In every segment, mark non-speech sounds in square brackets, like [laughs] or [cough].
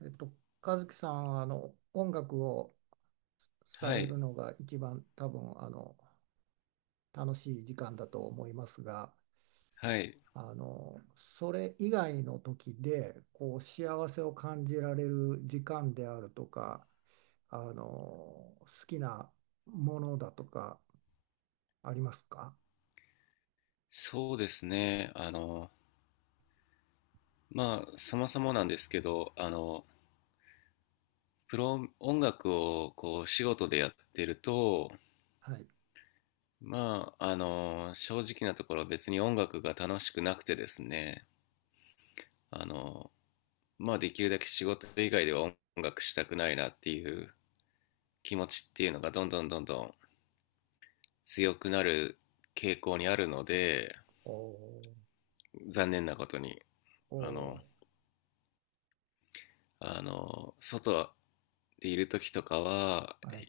えっと、和樹さん、音楽をさはれい、るのが一番多分、楽しい時間だと思いますが、はい、それ以外の時で、幸せを感じられる時間であるとか、好きなものだとか、ありますか？そうですね。そもそもなんですけど、プロ音楽を仕事でやってると、はい。正直なところ別に音楽が楽しくなくてですね、あの、できるだけ仕事以外では音楽したくないなっていう気持ちっていうのがどんどんどんどん強くなる傾向にあるので、お残念なことに、ー、あおの、あの、外、でいる時とかは、ー、はい。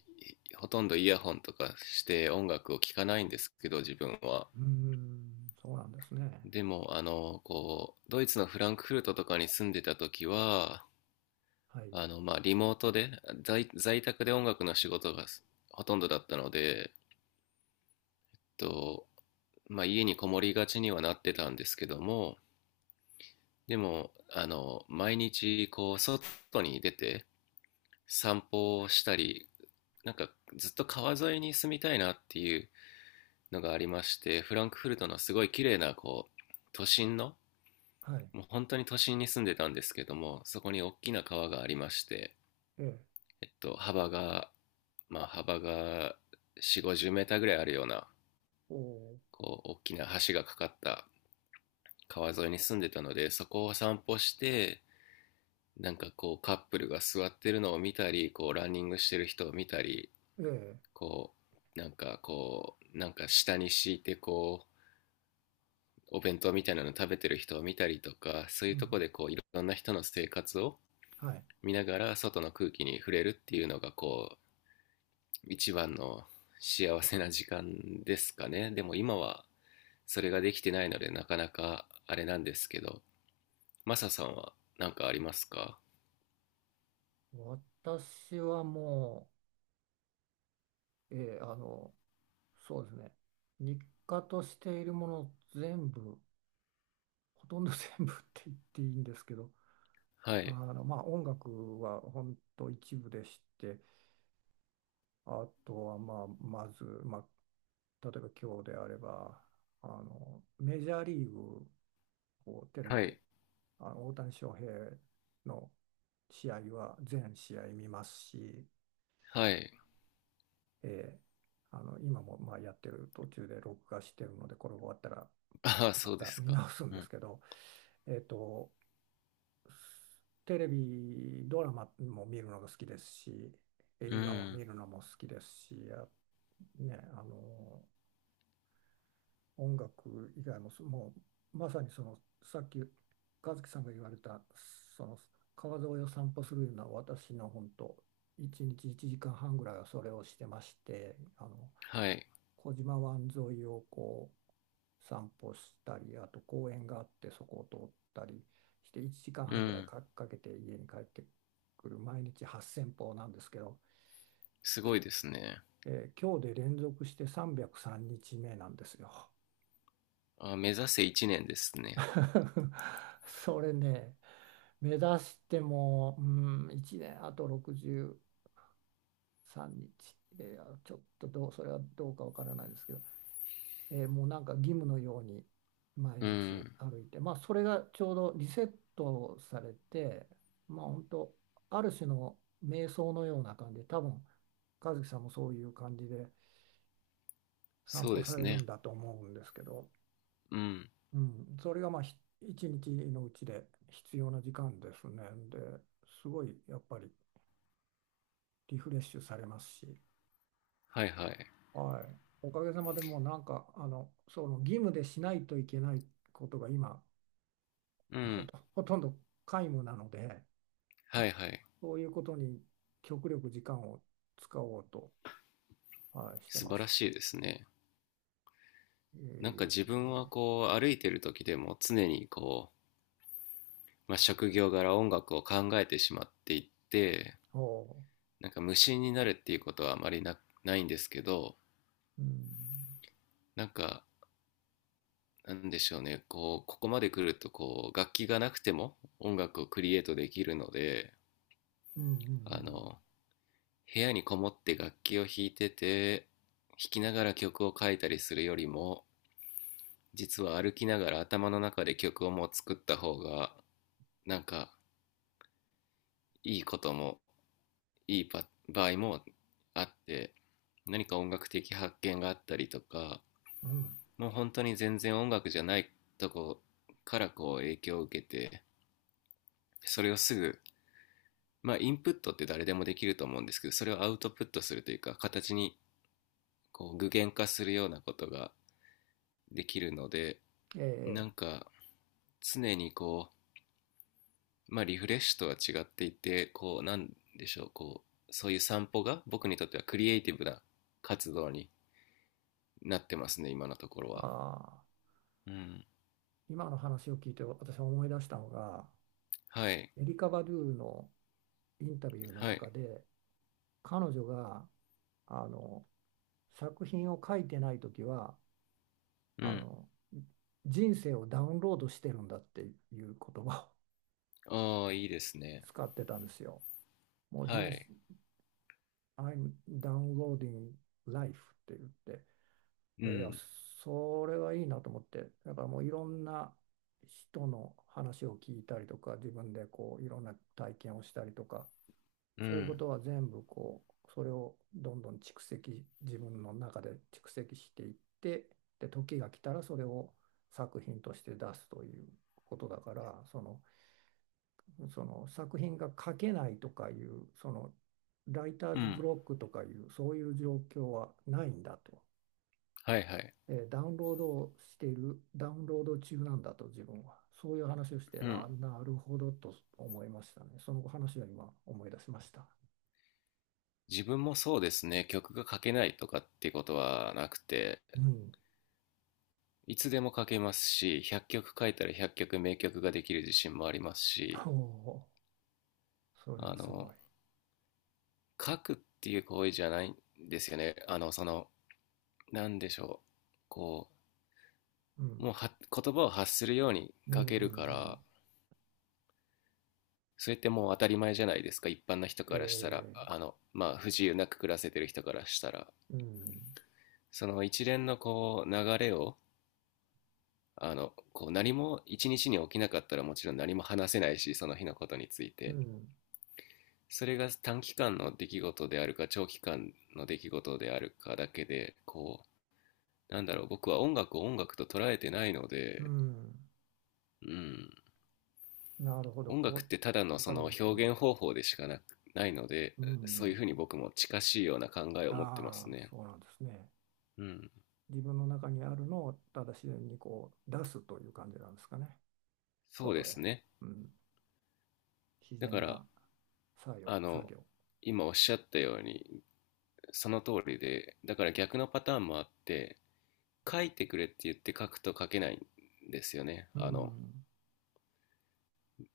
ほとんどイヤホンとかして音楽を聴かないんですけど、自分は。うーん、そうなんですね。でも、ドイツのフランクフルトとかに住んでた時は、はい。リモートで、在宅で音楽の仕事がほとんどだったので、と、まあ、家にこもりがちにはなってたんですけども、でも、毎日、外に出て散歩をしたり、なんかずっと川沿いに住みたいなっていうのがありまして、フランクフルトのすごい綺麗な都心の、はい。もう本当に都心に住んでたんですけども、そこに大きな川がありまして、ええ。えっと、幅が幅が450メーターぐらいあるようなお大きな橋がかかった川沿いに住んでたので、そこを散歩して、カップルが座ってるのを見たり、ランニングしてる人を見たり、ー、ええ。こ下に敷いて、お弁当みたいなの食べてる人を見たりとか、そういううとこん。でいろんな人の生活をはい。見ながら外の空気に触れるっていうのが一番の幸せな時間ですかね。でも今はそれができてないのでなかなかあれなんですけど、マサさんは何かありますか？私はもう、そうですね、日課としているもの全部、ほとんど全部 [laughs] って言っていいんですけど、はい。まあ、音楽は本当一部でして、あとは、まあ、まず、まあ、例えば今日であれば、メジャーリーグをテレビはで、い。大谷翔平の試合は全試合見ますし、はい。えー今もまあやってる途中で録画してるのでこれ終わったらああ、まそうでたす見か。直すんうですん。けど、えーと、テレビドラマも見るのが好きですし、う映画をん。見るのも好きですし、あ、ね、音楽以外もそもうまさにそのさっき和樹さんが言われたその川沿いを散歩するような私の本当1日1時間半ぐらいはそれをしてまして、はい。小島湾沿いをこう散歩したり、あと公園があってそこを通ったりして1時間う半ぐらいん。か、かけて家に帰ってくる毎日8000歩なんですけど、すごきいですね。えー今日で連続して303日目なんですよ。あ、目指せ1年ですね。[laughs] それね、目指しても、うん、1年あと63日、ちょっとどう、それはどうかわからないですけど、もうなんか義務のように毎う日ん。歩いて、まあ、それがちょうどリセットされて、まあ、本当ある種の瞑想のような感じで多分和樹さんもそういう感じで散そう歩でさすれるね。んだと思うんですけど、うん。うん、それがまあ一日のうちで必要な時間ですね。で、すごいやっぱりリフレッシュされますし、はいはい。はい、おかげさまでもうなんかその義務でしないといけないことが今うん。ほとんど皆無なので、はいはい。そういうことに極力時間を使おうと、はい、して素ま晴らす。しいですね。え自分はえ、こう歩いてる時でも常に職業柄音楽を考えてしまっていって、ほ無心になるっていうことはあまりないんですけど、う、うん、なんかなんでしょうね、ここまで来ると楽器がなくても音楽をクリエイトできるので、うあん、の、部屋にこもって楽器を弾いてて、弾きながら曲を書いたりするよりも、実は歩きながら頭の中で曲をもう作った方がなんかいいこともいいパ場合もあって、何か音楽的発見があったりとか、うん、うん。もう本当に全然音楽じゃないとこから影響を受けて、それをすぐ、インプットって誰でもできると思うんですけど、それをアウトプットするというか、形に具現化するようなことができるので、なええ、んか常にリフレッシュとは違っていて、こうなんでしょうこうそういう散歩が僕にとってはクリエイティブな活動になってますね、今のところは。ああ、うん。今の話を聞いて私は思い出したのが、はいエリカ・バドゥのインタビューのはい。中で、彼女が、あの、作品を書いてない時は、うあん。の、人生をダウンロードしてるんだっていう言葉をああ、いいですね。使ってたんですよ。もうは人い。生、I'm downloading life って言って、うで、いや、ん。それはいいなと思って、だからもういろんな人の話を聞いたりとか、自分でこういろんな体験をしたりとか、うそういうこん。とは全部こう、それをどんどん蓄積、自分の中で蓄積していって、で、時が来たらそれを作品として出すということだから、その作品が書けないとかいうそのライターうズブん。ロックとかいうそういう状況はないんだと、はいはい。ダウンロードをしているダウンロード中なんだと自分はそういう話をして、うん。なるほどと思いましたね。その話は今思い出しました。自分もそうですね。曲が書けないとかっていうことはなくて、うん。 いつでも書けますし、100曲書いたら100曲名曲ができる自信もあります [laughs] おし、お、それあはすごのい、書くっていう行為じゃないんですよね。なんでしょう。こうん、もう言葉を発するようにうん、う書けん、うるかん、ら、それってもう当たり前じゃないですか。一般の人からしたら、え不自由なく暮らせてる人からしたら。うん、その一連の流れを、何も一日に起きなかったらもちろん何も話せないし、その日のことについうて。ん、それが短期間の出来事であるか長期間の出来事であるかだけで、なんだろう、僕は音楽を音楽と捉えてないのうで、ん、うん、なるほど、音こ楽ってただうのわそかりのます、う表ん、現方法でしかなく、ないので、うそういうん、ふうに僕も近しいような考えを持ってまあすあ、ね。そうなんですね。うん、自分の中にあるのをただ自然にこう出すという感じなんですかね。そうで外へ。すね。うん。自だか然ら、な作業、あ作の、業。今おっしゃったように、その通りで、だから逆のパターンもあって、書いてくれって言って書くと書けないんですよね。うん。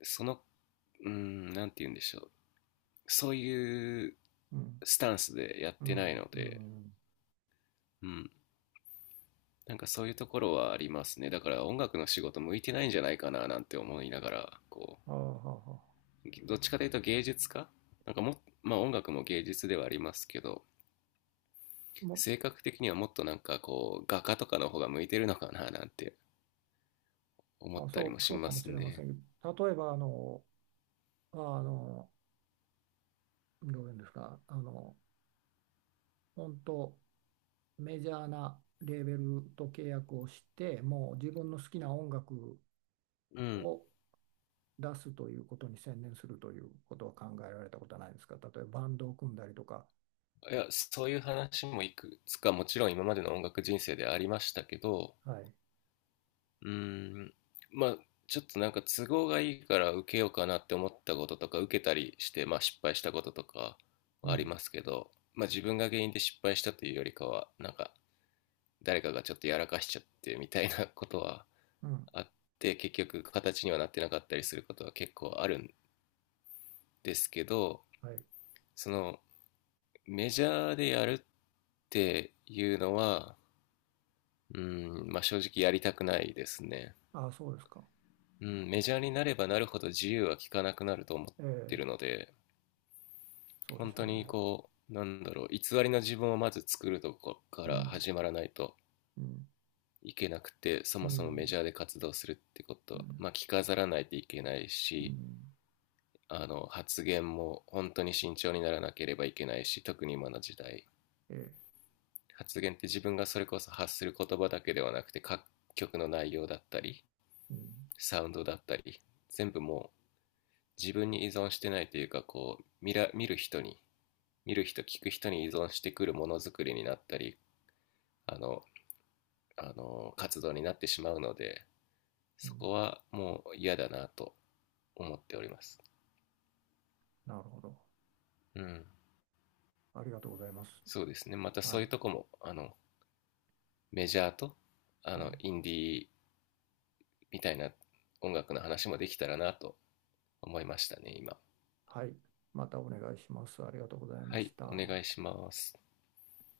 その、うーん、なんて言うんでしょう。そういううん。スタンスでやっうてないん。のうで、ん。うん、そういうところはありますね。だから音楽の仕事向いてないんじゃないかななんて思いながら、ああ、はあはどっちかというと芸術家なんかも、音楽も芸術ではありますけど、あ、性格的にはもっと画家とかの方が向いてるのかななんて思ったりそもう、しそうかまもすしれませね。んけど、例えば、あの、どういうんですか、本当メジャーなレーベルと契約をして、もう自分の好きな音楽うん。を出すということに専念するということは考えられたことはないですか？例えばバンドを組んだりとか。いや、そういう話もいくつかもちろん今までの音楽人生でありましたけど、はい。うーん、まあ、ちょっと都合がいいから受けようかなって思ったこととか、受けたりして、失敗したこととかうはありん。ますけど、自分が原因で失敗したというよりかは、誰かがちょっとやらかしちゃってみたいなことはうん。あって、結局形にはなってなかったりすることは結構あるんですけど、はい。そのメジャーでやるっていうのは、うーん、正直やりたくないですね。ああ、そうですか。うん、メジャーになればなるほど自由は利かなくなると思っえてるえ、ので、そうで本しょ当うね。になんだろう、偽りの自分をまず作るとこかうらん。始まらないとうん。いけなくて、そうもそもメん。ジャーで活動するってこうと、ん。着飾らないといけないうし、ん、発言も本当に慎重にならなければいけないし、特に今の時代、ええ。発言って自分がそれこそ発する言葉だけではなくて、各曲の内容だったり、うん。サウンドだったり、全部もう自分に依存してないというか、見る人、聞く人に依存してくるものづくりになったり、あの活動になってしまうので、うそこん。はもう嫌だなと思っております。なるほど。うん。ありがとうございます。そうですね、また、はそうい。いうとこも、メジャーとはい。インディーみたいな音楽の話もできたらなと思いましたね、今。はい。またお願いします。ありがとうございはましい、おた。願いします。